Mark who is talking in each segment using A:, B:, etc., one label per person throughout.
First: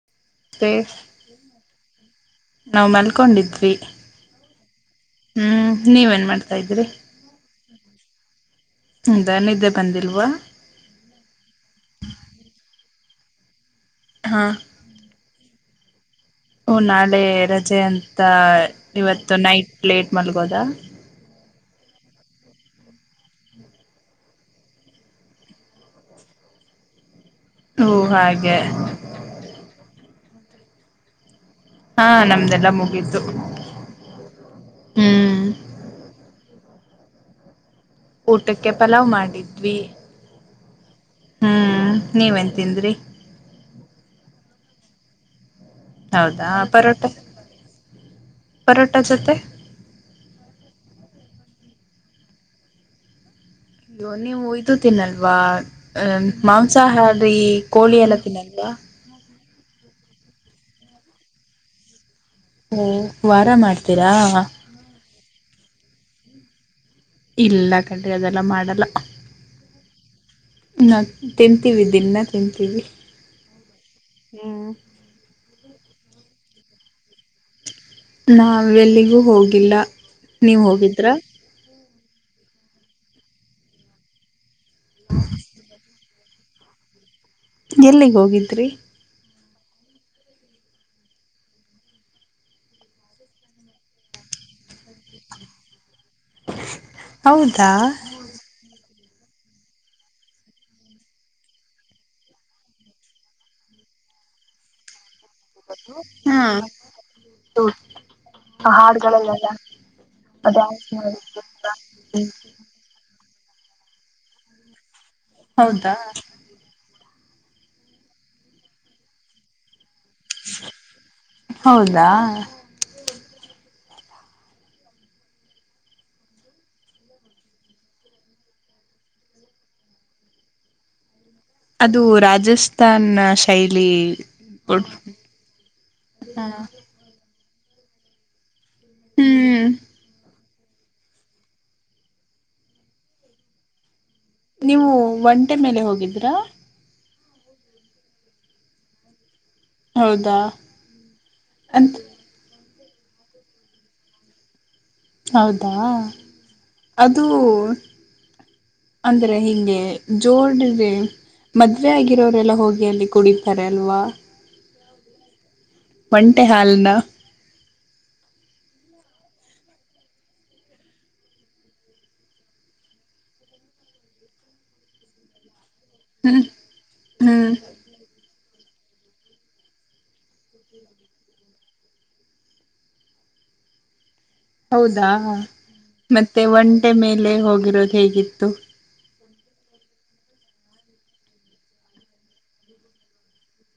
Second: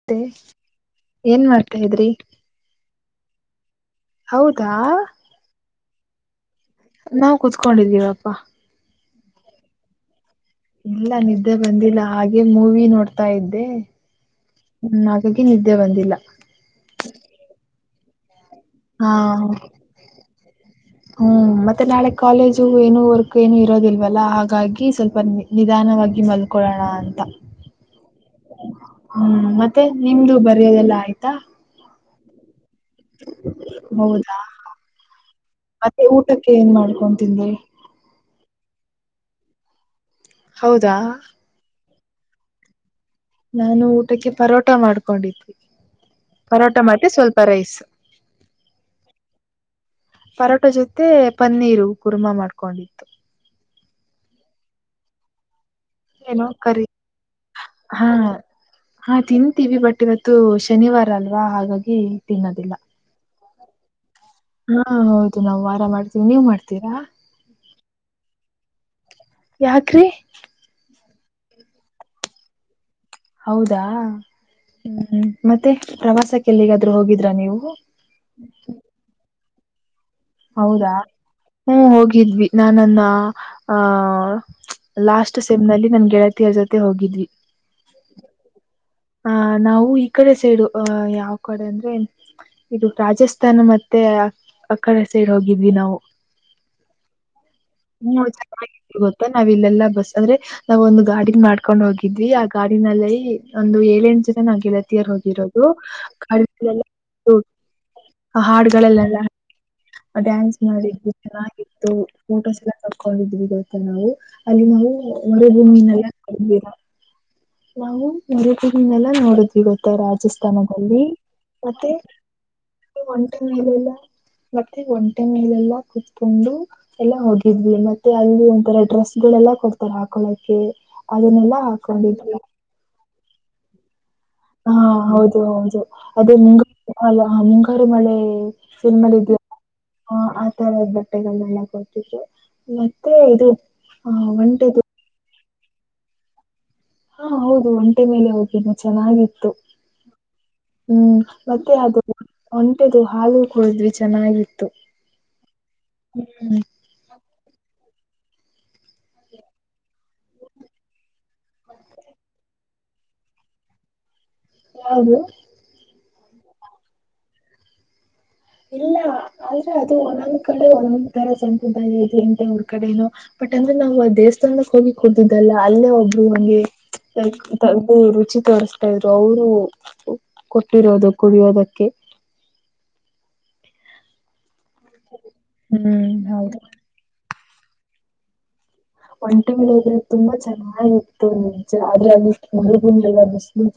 A: ಮತ್ತೆ
B: ಮತ್ತೆ
A: ಏನ್ ಮಾಡ್ತಾ ಇದ್ರಿ
B: ನಾವು ಮಲ್ಕೊಂಡಿದ್ವಿ
A: ಹೌದಾ
B: ಹ್ಮ್ ನೀವೇನ್ ಮಾಡ್ತಾ ಇದ್ರಿ
A: ನಾವು ಕುೂತ್ಕೊಂಡಿದ್ದೀವಪ್ಪಾ
B: ಹದ ನಿದ್ದೆ ಬಂದಿಲ್ವಾ
A: ಇಲ್ಲ ನಿದ್ದೆ ಬಂದಿಲ್ಲ ಹಾಗೆ ಮೂವಿ ನೋಡ್ತಾ ಇದ್ದೆ
B: ಹಾ
A: ಹ್ಮ್ ಹಾಗಾಗಿ ನಿದ್ದೆ ಬಂದಿಲ್ಲ
B: ಹ ನಾಳೆ ರಜೆ ಅಂತ
A: ಹಾ
B: ಇವತ್ತು ನೈಟ್ ಲೇಟ್ ಮಲ್ಗೋದಾ
A: ಹ್ಮ್ ಮತ್ತೆ ನಾಳೆ ಕಾಲೇಜು ಏನು ವರ್ಕ್ ಏನು ಇರೋದಿಲ್ವಲ್ಲ ಹಾಗಾಗಿ ಸ್ವಲ್ಪ ನಿ ನಿಧಾನವಾಗಿ ಮಲ್ಕೊಳ್ಳೋಣ ಅಂತ
B: ಓ ಹಾಗೆ
A: ಹ್ಮ್ ಮತ್ತೆ ನಿಮ್ದು ಬರೆಯೋದೆಲ್ಲ ಆಯ್ತಾ
B: ಹಾ ನಮ್ದೆಲ್ಲಾ ಮುಗಿತು
A: ಹೌದಾ ಮತ್ತೆ ಊಟಕ್ಕೆ ಏನ್ ಮಾಡ್ಕೊತಿಂದಿ
B: ಊಟಕ್ಕೆ ಪಲಾವ್ ಮಾಡಿದ್ವಿ
A: ಹೌದಾ
B: ಹ್ಮ್ ನೀವ್ ಎಂತನ್
A: ನಾನು ಊಟಕ್ಕೆ ಪರೋಟ ಮಾಡ್ಕೊಂಡಿ ಪರೋಟ ಮೆ ಸ್ವಲ್ಪ ರೈಸ್
B: ಪರೋಟ ಜೊತೆ
A: ಪರೋಟ ಜೊತೆ ಪನ್ನೀರು ಕುರ್ಮಾ ಮಾಡ್ಕೊಂಡಿತ್ತು
B: ವ ಇದು ಒಯ್ದ ತಿನ್ಲ್ವಾ ಅ
A: ಏನೋ ಕರಿ
B: ಮಾಂಸಾಹಾರಿ ಕೋಳಿ
A: ಹಾ
B: ಎಲ್ಲ ತಿನ್ನಲ್ವಾ
A: ಹಾ ತಿಂತೀವಿ ಬಟ್ ಇವತ್ತು ಶನಿವಾರ ಅಲ್ವಾ ಹಾಗಾಗಿ ತಿನ್ನದೆೇ
B: ಓ ವಾರ ಮಾಡ್ತೀರಾ
A: ಹಾ ಹೌದು ನಾವು ವಾರಾಮ ಮಾಡ್ತೀವಿ ನೀವ್ ಮಾಡ್ತೀರಾ
B: ಇಲ್ಲ ಕಂಡೆ ಅದೆಲ್ಲ ಮಾಡಲ್ಲ
A: ಯಾಕ್ರಿ
B: ನಾ ತಿಂತೀವಿ ದಿನ ತಿಂತೀವಿ
A: ಹೌದಾ ಹ್ಮ ಮತ್ತೆ ಪ್ರವಾಸಕ್ಕೆಲ್ಲಿಗಾದ್ ಹೋಗಿದ್ರಾ ನೀವು
B: ನಾವೆಲ್ಲಿಗೂ ಹೋಗಿಲ್ಲ ನೀವ್
A: ಹೌದಾ
B: ಹೋಗಿದ್ರಾ
A: ಹ್ಮ ಹೋಗಿದ್ವಿ ನಾನ್ನ್ ಆ ಲಾಸ್ಟ್ ಸೆಮ್ ನಲ್ಲಿ ನನ್ ಗೆಳತಿಯ ಜೊತೆ ಹೋಗಿದ್ವಿ
B: ಎಲ್ಲಿಗೆ ಹೋಗಿದರಿ
A: ಆ ನಾವು ಈ ಕಡೆ ಸೇಡು ಅಹ ಯಾವ ಕಡೆ ಅಂದ್ರೆ ಇದು ರಾಜಸ್ಥಾನ ಮತ್ತೆ ಅಕಡ ಸೈಡ್ ಹೋಗಿದ್ವಿ ನಾವು
B: ಹೌದಾ
A: ನೀ ಗೊತ್ತಾ ನಾವ್ ಇಲ್ಲೆಲ್ಲಾ ಬಸ್ ಅಂದ್ರೆ ನಾವ್ ಒಂದು್ ಗಾಡ ಮಾಡ್ಕೊಂಡ್ ಹೋಗಿದ್ವಿ ಆ ಗಾಡಿನಲ್ಲಿ ಒಂದು ಏಳೆಂಟು ಜನಾಗಿಗೆಲ್ಲತಿಯರ್ ಹೋಗಿ
B: ಹಾ
A: ಹಾಡುಗಳಲ್ಲೆಲ್ಲ [unintelligible]
B: ಹೌ [inaudible]
A: ಡ್ಯಾನ್ಸ್ ಮಾಡವಿ ತ್ತು ಫೋಟೋಸ್ ಎಲ್ಲ ಕಕೊಂಡಿದ್ವಿ ಗೊತ್ತ ನಾವು ಅಲ್ಲಿ ನಾವು
B: ಹೌದಾ
A: ಮರುಭೂಮಿಯಿನೆಲ್ಲ ರಾ ನಾವು ನ ತಿಗನ್ನೆಲ್ಲ ನೋಡಿದ್ವಿ ಗೊತ್ತ ರಾಜ ರಾಜಸ್ಥಾನದಲ್ಲಿ ಮತ್ತೆ
B: ಹೌದಾ
A: ಒಂಟೆ ಮೇಲೆಲ್ಲ ಮತ್ತೆ ಒಂಟೆ ಮೇಲೆಲ್ಲಾ ಕುೂತ್ಕೊಂಡು ಎಲ್ಲ ಹೋಗಿದ್ವಿ ಮತ್ತೆ ಅಲ್ಲಿ ಒಂಥರ ಡ್ರೆಸ್ ಗಳೆಲ್ಲ ಕೊಡ್ತಾರೆ ಹಾಕೊಳಕ್ಕೆ ಅದನ್ನೆಲ್ಲಾ
B: ಅದು
A: ಹಾಕೊಂಡಿದ್ವಿ
B: ರಾಜಸ್ಥಾನ್ ಶೈಲಿ
A: ಹಾ
B: ಫುಡ್
A: ಹೌದು ಹೌದು ಅದೇ ಮುಂಗಾರ ಅ ಮುಂಗಾರು ಮಳೆ ನಿಮ್ಮಲ್ಲಿ ಇದ್ಯಲ್ಲ
B: ಹ್ಮ್
A: ಹ ಆತರದ್ದು ಬಟ್ಟೆಗಳೆಲ್ಲ ಕೊಡ್ತಿದ್ರು ಮತ್ತೆ ಇದು ಆ ಒಂಟೆದು
B: ನೀವು ಒಂಟೆ ಮೇಲೆ ಹೋಗಿದ್ರಾ
A: ಹಾ ಹೌದು ಒಂಟೆ ಮೇಲೆ ಹೋಗೇನ ಚೆನ್ನಾಗಿತ್ತು
B: ಹೌದಾ
A: ಹ್ಮ್ ಮತ್ತೆ
B: ಅಂತ
A: ಅದು ಒಂಟೆದು ಹಾಲುೂ ಕುಡಿದ್ವಿ ಚೆನ್ನಾಗಿತ್ತು
B: ಹೌದಾ
A: ಹ್ಮ್
B: ಅದುೂ ಅಂದ್ರೆ ಹಿಂಗೆ ಜೋಡಿದೆ ಮದ್ವೆ ಆಗಿರೋರೆಲ್ಲ ಹೋಗಿ ಅಲ್ಲಿ ಕುಡಿತಾರೆ ಅಲ್ವಾ
A: ಹೌದು
B: ಒಂಟೆ ಹಲ್ ನ
A: ಇಲ್ಲ ಆದ್ರೆ ಅದು ಒಂದೊಂದ್ ಕಡೆ ಒಂದೊಂದ್ ಸಂಪ್ರದಾಯ ಊರ್ ಕಡೆನೂ ಬಟ್ ಅಂದ್ರೆ ನಾವು ದೇವಸ್ಥಾನಕ್ಕೆ ಹೋಗಿವಿ ಕಟ್ಟಿದ್ದಲ್ಲ ಅಲ್ಲೇ ಒಬ್ರು
B: ಹ್ಮ್
A: ಹಂಗೆ
B: ಹ್ಮ್
A: ತಗ್ದು ರುಚಿ ತೋ ಕೊತ ಇದ್ರು ಅವರು ಕೊಟ್ಟಿರೋದು ಕುಡಿಯೋದಕ್ಕೆ
B: ಹೌದಾ
A: ಹ್ಮ್
B: ಮತ್ತೆ
A: ಹೌದು
B: ಒಂಟೆ ಮೇಲೆ ಹೋಗಿರೋದು ಹೇಗಿತ್ತು
A: ಒಂಟಿಗಳಳೋದ್ರೆ ತುಂಬಾ ಚೆನ್ನಾಗಿತ್ತು ನಿಮಜ ಆದ್ರೆ ಮರುಗುಂಡ ಅ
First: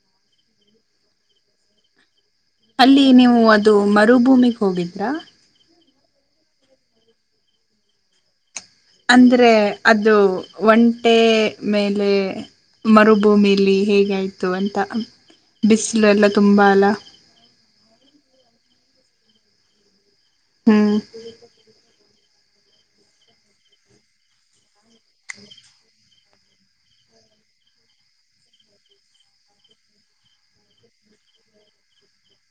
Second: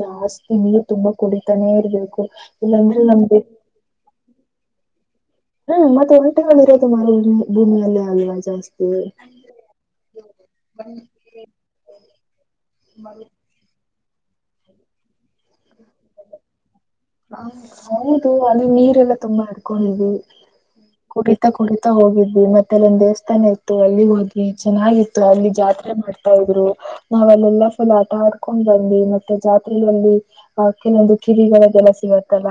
A: ಜಾಸ್ತಿ ನೀವು ತುಂಬಾ ಕುಡಿತಾನೆ ಇರ್ಬೇಕು ಇಲ್ಲಾಂದ್ರೆ
B: ಅಲ್ಲಿ ನೀವು
A: ನಮ್ಗೆ
B: ಅದು ಮರುಭೂಮಿಿಗೆ ಹೋಗಿದ್ರಾ
A: ಹ್ಮ್ ಮತ್ತೆ ಒಂಟೆಗಳು ಇರೋದು ಮ ಭೂಮಿಯಲ್ಲಿೇ ಆಲ್ವಾ ಜಾಸ್ತಿ
B: ಅಂದರೆ ಅದು ಒಂಟೆ ಮೇಲೆ ಮರುಭೂಮಿಲಿ ಹೇಗ ಆಯ್ತು ಅಂತ ಬಿಸಿಲು ಎಲ್ಲ ತುಂಬಾ ಅಲ್ಲ
A: ಹ ಹೌದು ಅಲ್ಲಿ ನೀರೆಲ್ಲಾ ತುಂಬಾ ಇರ್ಕೊಂಡ್ಿ
B: ಹ್ಮ್
A: ಕು ತ್ತ ಕುಡಿತಾ ಹೋಗಿದ್ವಿ ಮತ್ತೆ ಅಲ್ಲಿ ಒಂದ ದೇವಸ್ಥಾನ ಇತ್ತು ಅಲ್ಲಿ ಹೋಗಿ ಚೆನ್ನಾಗಿತ್ತು ಅಲ್ಲಿ ಜಾತ್ರೆ ಮಾಡವಿ ಆತಾ ಇದ್ರು ನಾವ್ ಅಲ್ಲೆಲ್ಲಾ ಫುಲ್ ಆಟ ಆಡ್ಕೊಂಡ್ ಬನ್ನಿ ಮತ್ತೆ ಜಾತ್ರೆಗಳಲ್ಲಿ ಆ ಕೆಲೊಂದು ಕಿವಿ ಗದೆಲ್ಲ ಸಿಗತ್ತಲ್ಲ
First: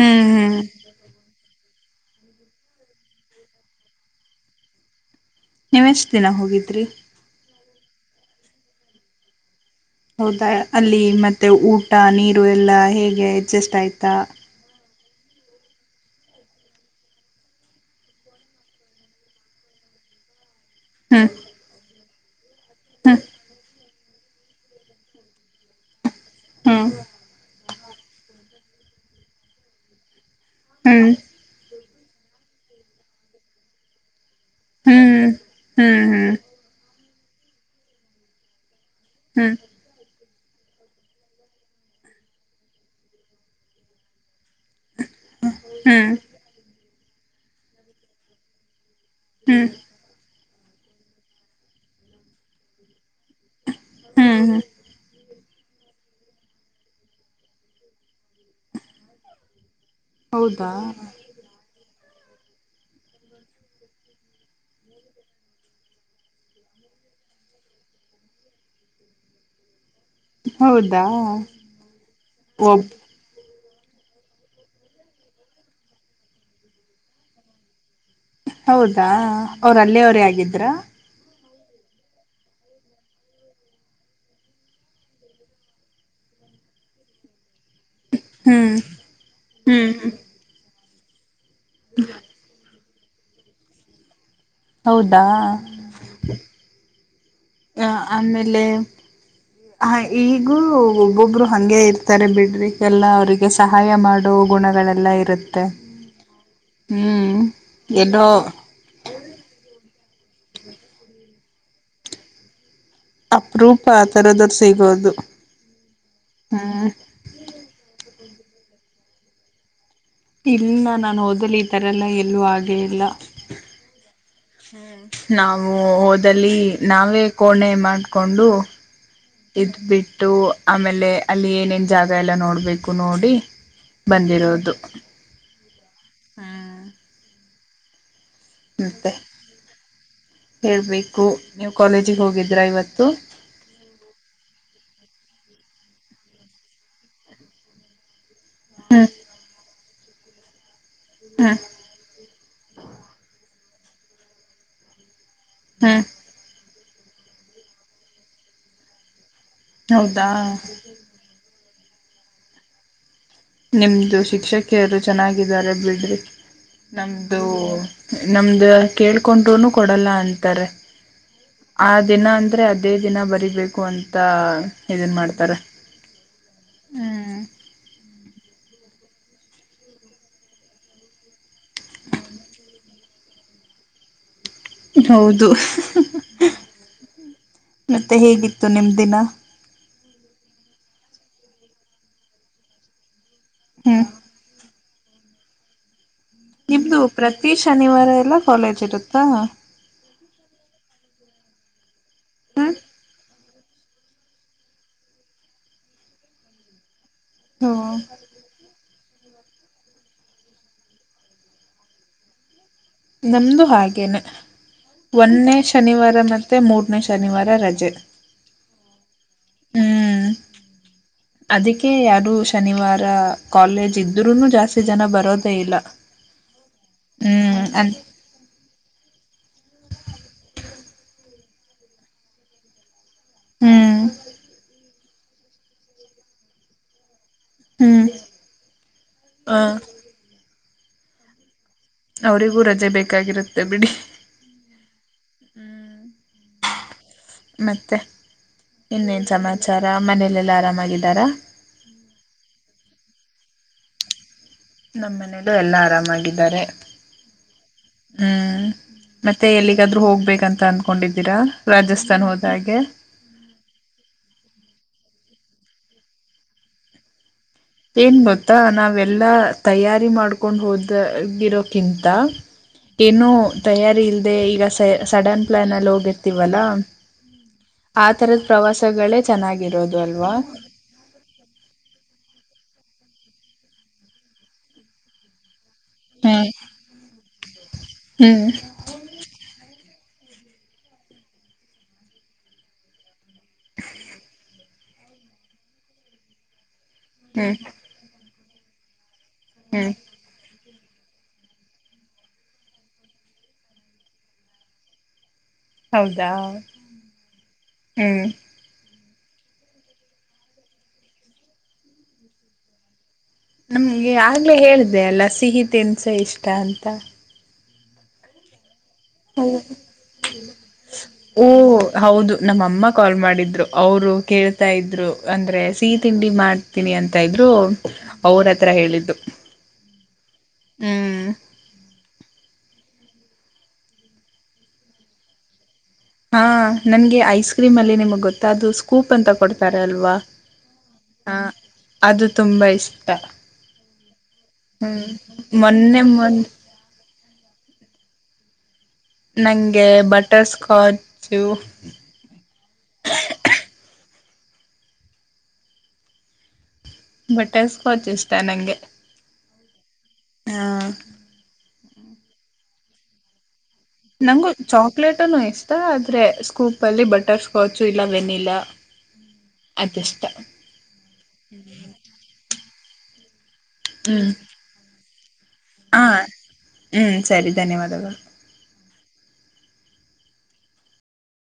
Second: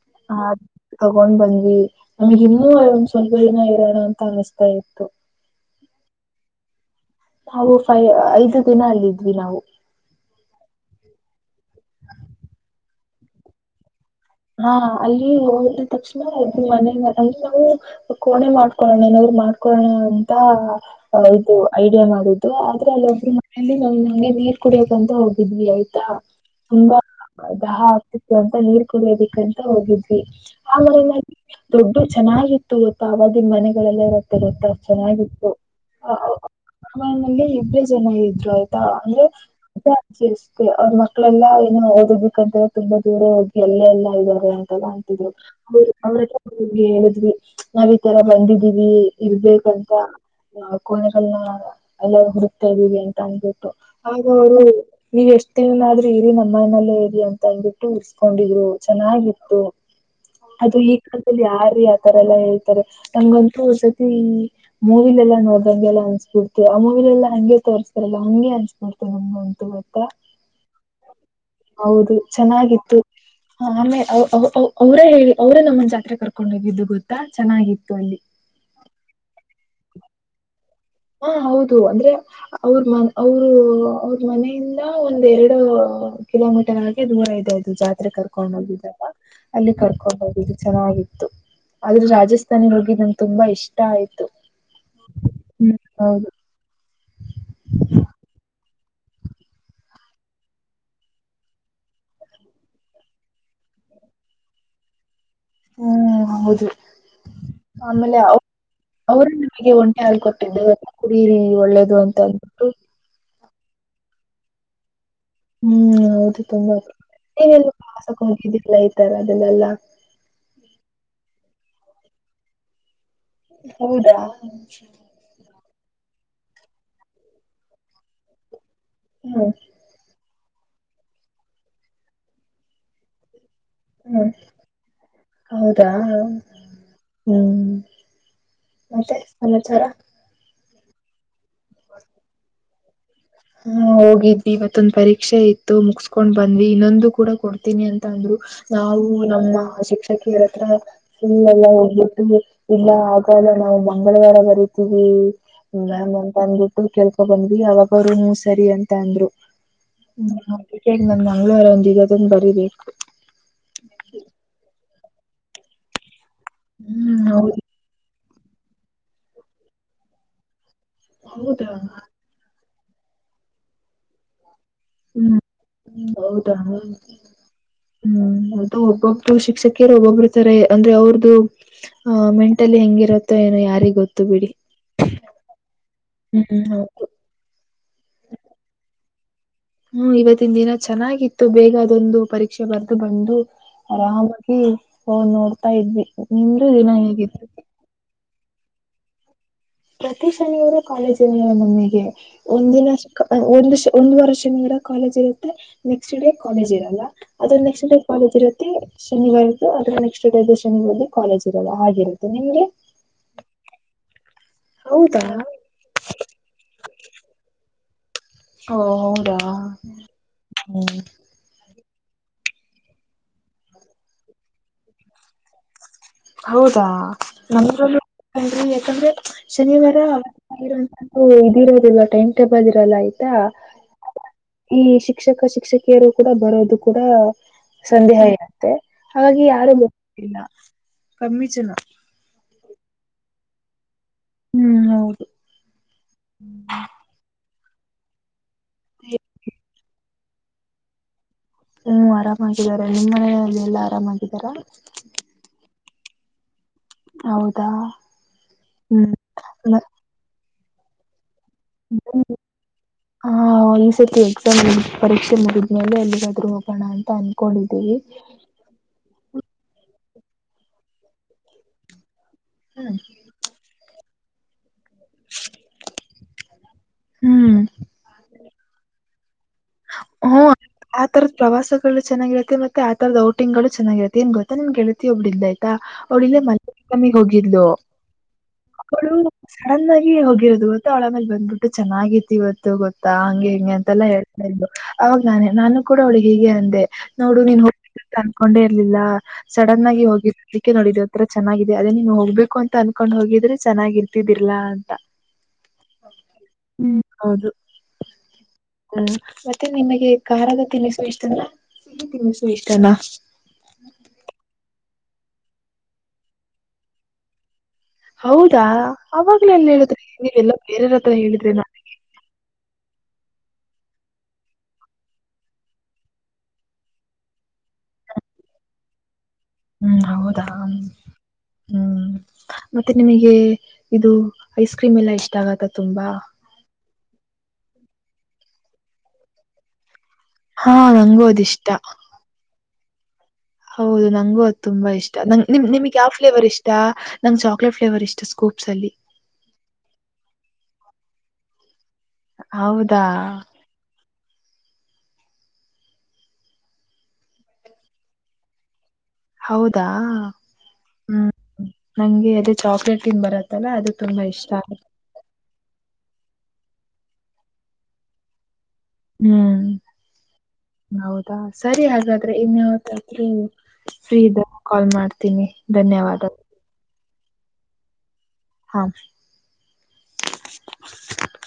B: ಹ್ಮ್ ಹ್ಮ್
A: ತಗೊಂಡ್ ಬಂದ್ವಿ ನಮಗ್ ಇನ್ನೂ ಒಂದ್ ಸ್ವಲ್ಪ ದಿನ ಇರೋಣ ಅಂತ ಅನಿಸತಾ ಇತ್ತು
B: ನೀವು್ ಎಷ್ಟು ದಿನ ಹೋಗಿದ್ರರಿ
A: ನಾವು ಫೈ ಐದು ದಿನ ಅಲ್ಲಿದ್ವಿ ನಾವು
B: ಹೌದಾ ಅಲ್ಲಿ ಮತ್ತೆ ಊಟ ನೀರು ಎಲ್ಲ ಹೇಗೆ ಅಡ್ಜಸ್ಟ್ ಆಯ್ತಾ
A: ಹಾ ಅಲ್ಲಿ ಹೋದ ತಕ್ಷಣದು ಮನ ಅಲ್ಲಿ ನಾವು ಕೋಣೆ ಮಾಡ್ಕೊೋಣನ್ರು ಮಾಡ್ಕೊಣ ಅಂತ
B: ಹ್ಮ್
A: ಹೌದು ಐಡಿಯಾ ಮಾಡುದು ಆದ್ರೆ ಅಲ್ಲಿೊಬ್ರು ಮನ ನಾವು ನಂಗೆ ನೀರ್ ಕುಡಿಯೋಕಂತ ಹೋಗಿದ್ವಿ ಆಯ್ತಾ
B: ಹ್ಮ್
A: ತುಂಬಾ ದಹ ಆಗ್ತಿತ್ತು ಅಂತ ನೀರ್ ಂತ ಹೋಗಿದ್ವಿ
B: ಹ್ಮ್
A: ಆರೆಲ್ಲ ದುಡ್ಡು ಚೆನ್ನಾಗಿತ್ತು ಇವತ್ತುಾ [unintelligible] ಮನೆಗಳಲ್ಲ ಇರುತೆ ಗೊತ್ತಾ
B: ಹ್ಮ್
A: ಚೆನ್ನಾಗಿತ್ತು
B: ಹ್ಮ್
A: ಆ ಆ
B: ಹ್ಮ್
A: ಆಲ್ಲಿ ಇಬ್ರೇ ಜನ ಇದ್ರು ಆ ಹಾ [unintelligible]
B: ಹ್ಮ್
A: ಅವ್ರ ಮಕ್ಕಳೆಲ್ಲಾ ಏನೋ ಓದಬೇಕಂತ್ರೆ ತುಂಬಾ ದೂರ ಹ ಎಲ್ಲ ಎಲ್ಲ ಇದ್ದಾರೆ ಅಂತ ಎಲ್ಲಾ ಅಂತಿದ್ರು ಅವ್ರ
B: ಹ್ಮ್ ಹ್ಮ್
A: ಅವ್ರಲ್ಲ ಹೇಳಿದ್ವಿ ನಾವ್ ಈ ತರ ಬಂದಿದೀವಿ
B: ಹ್ಮ್
A: ಇರ್ಬೇಕಂತ ನ ಕೋಣೆಗಳನ್ನ ಎಲ್ಲ ಹುಡುಕ್ತಾ ಇದ್ದೀವಿ ಅಂತ ಅಂದಬಿಟ್ಟು ಆಗ
B: ಹ್ಮ್
A: ಅವರು ನೀವ್ ಎಷ್ಟ್ ದಿನನಾದ್ರರು ಇರಿ ನಮ್ಮನಲ್ಲೇ ಇರಿ ಅಂತ ಅಂದ್ಬಿಟ್ಟು ಕೊಂಡಿದ್ರು ಚೆನ್ನಾಗಿತ್ತು
B: ಹೌದಾ
A: ಅದು ಈ ಇಲ್ಲಿ ಯಾರೀ ಆತರ ಎಲ್ಲಾ ಹೇಳ್ತಾರೆ ನಂಗಂತೂ ಸತಿ ಮೂವಿ ಲೆಲ್ಲ ನೋಡ್ದಂಗೆಲ್ ಅನಿಸ್ಬಿಡ್ತು ಅವಾಗಲೆಲ್ಲ ಹಂಗೆ ತೋರಿಸಸ್ತಾರಲ್ಲಾ ಹಂಗೆ ಅನ್ಸ್ ಬಿಡ್ತು ನಮಗ ಅಂತೂ ಮತ್ತ
B: ಹೌದಾ
A: ಹೌದು
B: ಒಬ್
A: ಚೆನ್ನಾಗಿತ್ತು ಹ ಆಮೇ ಅವ್ ಅವ್ ಅವ ಅವರೇ ಹೇಳಿ ಅವ್ರೇ ನಮ್ಮನ್ ಜಾತ್ರೆ ಕರ್ಕೊಂಡು ಹೋಗಿದ್ದು ಗೊತ್ತಾ ಚೆನ್ನಾಗಿತ್ತು ಅಲ್ಲಿ
B: ಹೌದಾ ಅವರು ಅಲ್ಲಿವರೇ ಆಗಿದ್ರಾ
A: ಹಾ ಹೌದು ಅಂದ್ರೆ ಅವ್ರ ಮ ಅವರು ಅವ್ರ ಮನೆಯಿಂದ ಒಂದ್ ಎರಡು ಕಿಲೋಮೀಟರ್ ಆ [unintelligible] ಅದು ಜಾ ಕರ್ಕೊಂಡ್
B: ಹ್ಮ್
A: ಹೋಗಿದ್ದಲ್ ಅಲ್ಲಿ
B: ಹ್ಮ್
A: ಕರ್ಕೊಂಡ್ ಹೋಗು ಚೆನ್ನಾಗಿತ್ತು ಆದ್ರೆ ರಾಜಸ್ಥಾನಿ ಹೋಗ ನನಗ ತುಂಬಾ ಇಷ್ಟ ಆಯ್ತು
B: ಹೌದಾ
A: ಹ್ಮ್ ಹೌದು
B: ಆಮೇಲೆ ಹ ಈಗೂ ಒಬ್ಬೊಬ್ರು ಹಂಗೆ ಇರ್ತಾರೆ ಬಿಡ್ರಿಿಗೆಲ್ಲ ಅವ್ರಿಗೆ ಸಹಾಯ ಮಾಡುವ ಗುಣಗಳೆಲ್ಲ ಇರುತ್ತೆ
A: ಹ್ಮ್ ಹೌದು
B: ಹ್ಮ್
A: ಆಮೇಲೆ
B: ಎಲ್ಲೋ
A: ಯ ಅವರು ನಮಗೆ ಒಂಟೆ ಹಾಲು ಕೊಟ್ಟಿದ್ದೆ ಕುಡಿಯಿರಿ ಒಳ್ಳೇದು ಅಂತ ಅಂದ್ಬಿಟ್ಟು
B: ಅಪ್ರೂಪ ಆ ಥರದ್ರ ಸಿಗೋದು
A: ಹ್ಮ್ ಹೌದು ತುಂಬಾ
B: ಹ್ಮ್
A: ಏನೆಲ್ಲಾಸಕ ಹಕಿದ್ದಿಲ್ಲ ಈತರ ಅದೆಲ್ಲಲ್ಲಾ
B: ಇಲ್ಲ ನಾನು ಹಓದಲು ಈ ತರ ಎಲ್ಲ ಎಲ್ಲೂ ಹಾಗೇ ಇಲ್ಲ
A: ಹೌದಾ
B: ಹ್ಮ ನಾವು ಓದಲಿ ನಾವೇ ಕೋಣೆ ಮಾಡ್ಕೊಂಡು
A: ಹೌ
B: ಇದ ಬಿಟ್ಟು ಆಮೇಲೆ ಅಲ್ಲಿ ಏನೇನು ಜಾಗ ಎಲ್ಲ ನೋಡಬೇಕು ನೋಡಿ
A: ಹ್ಮ್
B: ಬಂದಿರೋದು
A: ಹೌದಾ
B: ಹ್ಮ್
A: ಹ್ಮ್ ಮತ್ತೆ ಸಮಾಚಾರ
B: ಹೇಳಬೇಕು ನೀವು ಕಾಲೇಜಿಗೆ ಹೋಗಿದ್ರಾ ಇವತ್ತು
A: ಹಾ ಹೋಗಿದ್ವಿ ಇವತ್ತೊಂದ್ ಪರೀಕ್ಷೆ ಇತ್ತು ಮುಗಸ್ಕೊಂಡ್ ಬಂದ್ವಿ ಇನ್ನೊಂದು ಕೂಡ ಕೊಡ್ತೀನಿ ಅಂತ ಅಂದ್ರು ನಾವು
B: ಹ್ಮ್
A: ನಮ್ಮ ಶಿಕ್ಷಕಿಯರತ್ರ ಫುಲ್
B: ಹ್ಮ್
A: ಎಲ್ಲ ಹೋಗ್ಬಿಟ್ಟು ಇಲ್ಲ ಆಗಲ್ಲ ನಾವು ಮಂಗಳವಾರ ಬರಿತೀವಿ
B: ಹ್ಮ್
A: ನನ್ ಅಂತಂದ ಕೇಳ್ಕೊ ಬಂದ್ವಿ ಅವಾಗರುೂ ಸರಿ ಅಂತ
B: ಹೌದಾ
A: ಅಂದ್ರು್ಮ ಹೇ ನಮ್ ಮಂಗ್ೂರ ಒಂದಿಗೋದನ್ ಬರೀಬೇಕು
B: ನಿಮ್ಮದು ಶಿಕ್ಷಕಿಯರು ಚೆನ್ನಾಗಿದ್ದಾರೆ ಬಿಡ್ರಿ
A: ಹ್ಮ್
B: ನಮ್ಮದು
A: ಹೌದು
B: ನಮ್ದ ಕೇಳ್ಕೊಂಡೂ ಕೊಡಲ್ಲ ಅಂತಾರೆ
A: ಹೌದಾ
B: ಆ ದಿನ ಅಂದ್ರೆ ಅದ ಇದೇ ದಿನ ಬರಿಬೇಕು ಅಂತ ಇದನ್ ಮಾಡ್ತಾರೆ
A: ಹ್ಮ್ ಹೌದಾ ಹ್ಮ್ ಅದು ಒಬ್ಬೊಬ್ ಶಿಕ್ಷಕಿಯರು ಒಬ್ಬೊಬ್ಬರ್ತಾರೆ ಅಂದ್ರೆ ಅವ್ರದು ಆ ಮೆಂಟಲಿ ಹೆಂಗಿರುತ್ತೋ ಏನೋ ಯಾರಿಗೆ ಗೊತ್ತು ಬಿಡಿ
B: ಹೌದು
A: ಹ್ಮ್ ಹೌದು
B: ಮತ್ತೆ ಹೇಗಿತ್ತು ನಿಮ ದಿನ
A: ಹ್ಮ್ ಇವತ್ತಿನ ದಿನ ಚೆನ್ನಾಗಿತ್ತು ಬೇಗ ಅದೊಂದು ಪರೀಕ್ಷೆ ಬರೆದು ಬಂದು
B: ಹ್ಮ್
A: ಆರಾಮಾಗಿ ಹೋ ನೋಡ್ತಾ ಇದ್ವಿ ನಿಮೂ ದಿನ
B: ನಿಮ್ದು
A: ಹೇಗಿತ್ತು
B: ಪ್ರತಿ ಶನಿವಾರ ಎಲ್ಲ ಕಾಲೇಜ್ ಇರುತ್ತಾ
A: ಪ್ರತಿ ಶನಿಯವರ ಕಾಲೇಜಲ್ಲಿ ಮಮ್ಮಿಗೆ
B: ಹ್ಮ್
A: ಒಂದಿನ ಒಂದ ಒಂದು ವರ್ಷ ನಿಂದ ಕಾಲೇಜ್ ಇರುತ್ತೆ ನೆಕ್ಸ್ಟ್ ಡೇ ಕಾಲೇಜ್ ಇರಲ್ಲ ಅದ
B: ಹ್ಮ
A: ನೆಕ್ಸ್ ಟೈ ಕಾಲಜ್ ಇರುತ್ತೆ ಶನಿವಾರ್ದು ಅದ್ರೆ ನೆಕ್ಸ್ಡೇ ಶನಿವಾರ್ದು ಕಾಲೇಜ್ ಇರೋದು ಹಾಗೆರುತ್ತೆ ನಿಮ್ಗೆ
B: ನಮ್ದು ಹಾಗೇನೆ
A: ಹೌದಾ
B: ಒಂದೇ ಶನಿವಾರ ಮತ್ತುತ್ತೆ ಮೂರನೇ ಶನಿವಾರ ರಜೆ
A: ಓ ಹೌದಾ
B: ಹ್ಮ್
A: ಹ್ಮ
B: ಅದಕ್ಕೆ ಯಾರು ಶನಿವಾರ ಕಾಲೇಜ್ ಇದ್ರೂನು ಜಾಸ್ತಿ ಜನ ಬರೋದೇ ಇಲ್ಲ ಹ
A: ಹೌದಾ ನ್ರಲ್ಲ ಹಿ ಯಾಕಂದ್ರೆ ಶನಿವಾರ ಆಂತದ್ದು ಇದಿರೋದಲ್ವಾ ಟೈಮ್ ಟೇಬಲ್ ಇರೋಲ್ಲ
B: ಹ್ಮ್
A: ಈ ಶಿಕ್ಷಕ ಶಿಕ್ಷಕಿಯರು ಕೂಡ ಬರೋದು ಕೂಡ
B: ಹ್ಮ್
A: ಸಂದೇಹ ಇರುತ್ತೆ ಹಾಗಾಗಿ
B: ಹ
A: ಯಾರು ಬರ್ಲ್ಲ ಕಮ್ಮಿ ಜನ
B: ಅವರಿಗೂ ರಜೆ ಬೇಕಾಗಿರುತ್ತೆ ಬಿಡಿ
A: ಹ್ಮ್ ಹೌದು
B: ಮತ್ತೆ ಇನ್ನೇನ್ ಸಮಾಚಾರ ಮನೇಲೆೆಲ್ಲ ಆರಾಮಾಗಿದ್ದಾರಾ
A: ನೀ ಆರಾಮಾಗಿದಿದ್ದಾರೆ ನಿಮ್ಮ ಮನೆಯಲ್ಲಿ ಎಲ್ಲಾ ಆರಾಮಾಗಿದಾರಾ
B: ನಮ್ಮ ಮನೆಯಲ್ಲ ಎಲ್ಲ ಆರಾಮಾಗಿದ್ದಾರೆ
A: ಹೌದಾ
B: ಹ್ಮ್
A: ಹ್ಮ್
B: ಮತ್ತೆ ಎಲ್ಲಿಗಾದ್ ಹೋಗ್ಬೇಕಂತ ಅನ್ಕ ಹಕೊಂಡಿದ್ದೀರಾ ರಾಜಸ್ಥಾನ್ ಹೋದ ಹಾಗೆ
A: ಹಾ ಈ್ ಸರ್ತಿ ಎಕ್ಸಾಮ್ ಪರಕ್ಷೆ ಮುಗಿದ್ಎಲ್ಲಿಗಾದ್ ಹೋಗೋಣ ಅಂತ ಅನ್ಕೊಂಡಿದ
B: ಏನ್ ಗೊತ್ತಾ ನಾವೆಲ್ಲಾ ತಯಾರಿ ಮಾಡ್ಕೊಂಡು ಹೋದಾಗಿರೋಕಿಂತ ಏನು ತಯಾರಿ ಇಲ್ದೆ ಈಗ ಸ ಸಡನ್ ಪ್ಲಾನ್ ಅಲ್ಲಿ ಹೋಗಿರ್ತಿವಲ್ಲ
A: ಹ್ಮ್
B: ಆ ತರದ ಪ್ರವಾಸಗಳೇ ಚೆನ್ನಾಗಿರೋದು ಅಲ್ವಾ
A: ಹ್ಮ ಆ ತರದ್ ಪ್ರವಾಸಗಳು ಚೆನ್ನಾಗಿರುತ್ತೆ ಮತ್ತೆ ಆ ತರದ ಔಟಿಗಳು ಚನ್ನಾಗಿರುತ್ತೆ ಏನ್ ಗೊತ್ತಾ ನಿಮ್ಗೆಳ್ತಿಯ ಒಬ್ಬಡ ಇದ್ದ ಆಯ್ತಾ ಅವಳಲ್ಲ
B: ಹ್ಮ್
A: ಮ ಕಮ್ಮಿಗ್ ಹೋಗಿದ್ಲು
B: ಹ್ಮ್
A: ಳು ಸಡನ್ ಆಗಿ ಹೋಗಿರೋದು ಗೊತ್ತಾ ಒಳ ಮಾಗ ಬಂದ್ಬಿಟ್ಟು ಚೆನ್ನಾಗಿತಿ ಇವತ್ತು ಗೊತ್ತಾ ಹಂಗೆ ಹಿಂಗೆ ಅಂತೆಲ್ಲಾ ಹೇಳ್ತಾ ಇದ್ ಅವಾಗ ನಾನೇ ನಾನು ಕೂಡ ಅವಳಿಗೆ ಹೀಗೆ ಅಂದೆ ನೋಡು ನೀನ್
B: ಹ್ಮ್
A: ಹೋಗ ಅನ್ಕೊಂಡೇ ಇರ್ಲಿಲ್ಲ ಸಡನ್
B: ಹ್ಮ್
A: ಆಗಿ ಹೋಗಿದ ಅದಕ್ಕೆ ನೋಡಿದವಿ ಆಥರ ಚೆನ್ನಾಗಿದೆ ಅದೇ ನೀವು ಹೋಗಬೇಕು ಅಂತ ಅನ್ಕೊಂಡ್ ಹೋಗಿದ್ರೆ ಚೆನ್ನಾಗಿ ಇರ್ತಿದಿಲ್ಲಾ ಅಂತ
B: ಹ
A: ಹ್ಮ್ ಹೌದು
B: ಹ್ಮ್
A: ಹ ಮತ್ತೆ ನಿಮಗೆ ಖಾರದ ತಿನ್ನಿಸ ಇಷ್ಟನಾ ತಿನ್ನಿಸ ಇಷ್ಟನಾ
B: ನಮ್ಗೆ ಆಗ್ಲೇ ಹೇಳಿದೆ ಅಲ್ಲ ಸಿಹಿ ತನ್ಸ ಇಷ್ಟ ಅಂತ
A: ಹೌದಾ ಅವಾಗ್ಲ ಎನ್ ಹೇಳುದ್ರ ಎಲ್ಲ ಬೇರೆಯರ ಹತ್ರ ಹೇಳಿದ್ರೆನ
B: ಹ್ಮ ಹೌದು ನಮ್ಮಮ್ಮ ಕಾಲ್ ಮಾಡಿದ್ದರು ಅವರು ಕೇಳ್ತಾದರು ಅಂದರೆ ಸಿಹಿ ತಿಂಡಿ ಮಾಡ ತನಿ ಅಂತ ಇದ್ರು ಅವ್ರ ಹತ್ರ ಹೇಳಿದ್ದು
A: ಹ್ಮ್ ಹೌದಾ
B: ಹ್ಮ್
A: ಹ್ಮ್ ಮತ್ತೆ ನಿಮಗೆ ಇದು ಐಸ್ ಕ್ರೀಮ್ ಎಲ್ಲಾ ಇಷ್ಟ ಆಗತ್ತ ತುಂಬಾ
B: ಹಾ ನಂಗೆ ಐಸ್ ಕ್ರೀಮ್ ಅಲ್ಲಿ ನಿಮಗೆ ಗೊತ್ತಾ ಅದು ಸ್ಕೂಪ್ ಅಂತ ಕೊಡ್ತಾರ ಅಲ್ವಾ
A: ಹಾ ನಂಗೂ
B: ಹ
A: ಅದ ಇಷ್ಟ
B: ಅದು ತುಂಬಾ ಇಷ್ಟ
A: ಹೌದು ನಂಗೂ ಅದು ತುಂಬಾ
B: ಹ್ಮ್
A: ಇಷ್ಟ ನ ನಿಮ್ ನಿಮ್ಗ್
B: ಮೊನ್ನೆ
A: ಯಾವ
B: ಮೊನ್
A: ಫ್ಲೇವರ್ ಇಷ್ಟ ನಂ ಚಾಕ್ಲೇಟ್ ಫ್ಲೇವರ್ ಇಷ್ಟ ಸ್ಕೂಪ್ಸ್ ಅಲ್ಲಿ
B: ನಂಗೆ ಬಟರ್ ಸ್ಕಾಚ್
A: ಹೌದಾ
B: ಬಟ್ಸ್ಕೋಚ್ ಇಷ್ಟ ನಂಗೆ
A: ಹೌದಾ
B: ಹಾ
A: ಹ್ಮ್ ನಂಗೆ ಅದೇ ಚಾಕ್ಲೇಟ್ ನ್ ಬರತ್ತ
B: ನಂಗು ಚಾಕ್ಲೇಟನು ಇಷ್ಟ ಆದ್ರೆ ಸ್ಕೂಪ್ ಅಲ್ಲಿ ಬಟರ್ಸ್ಕಾಚ್ ಇಲ್ಲ ವೆನಿಲಾ
A: ಹ್ಮ್
B: ಅದಿಷ್ಟ
A: ಹೌದಾ ಸರಿ ಹಾಗಾದ್ರೆ ಇನ್ ಯಾವತ್ತಾದ್ರೂ
B: ಹ್ಮ್
A: ಫ್ರೀದ ಕಾಲ್ ಮಾಡ್ತೀನಿ ಧನ್ಯವಾದ
B: ಹ್ಞೂ ಸರಿ ಧನ್ಯವಾದಗಳು
A: ಹಾ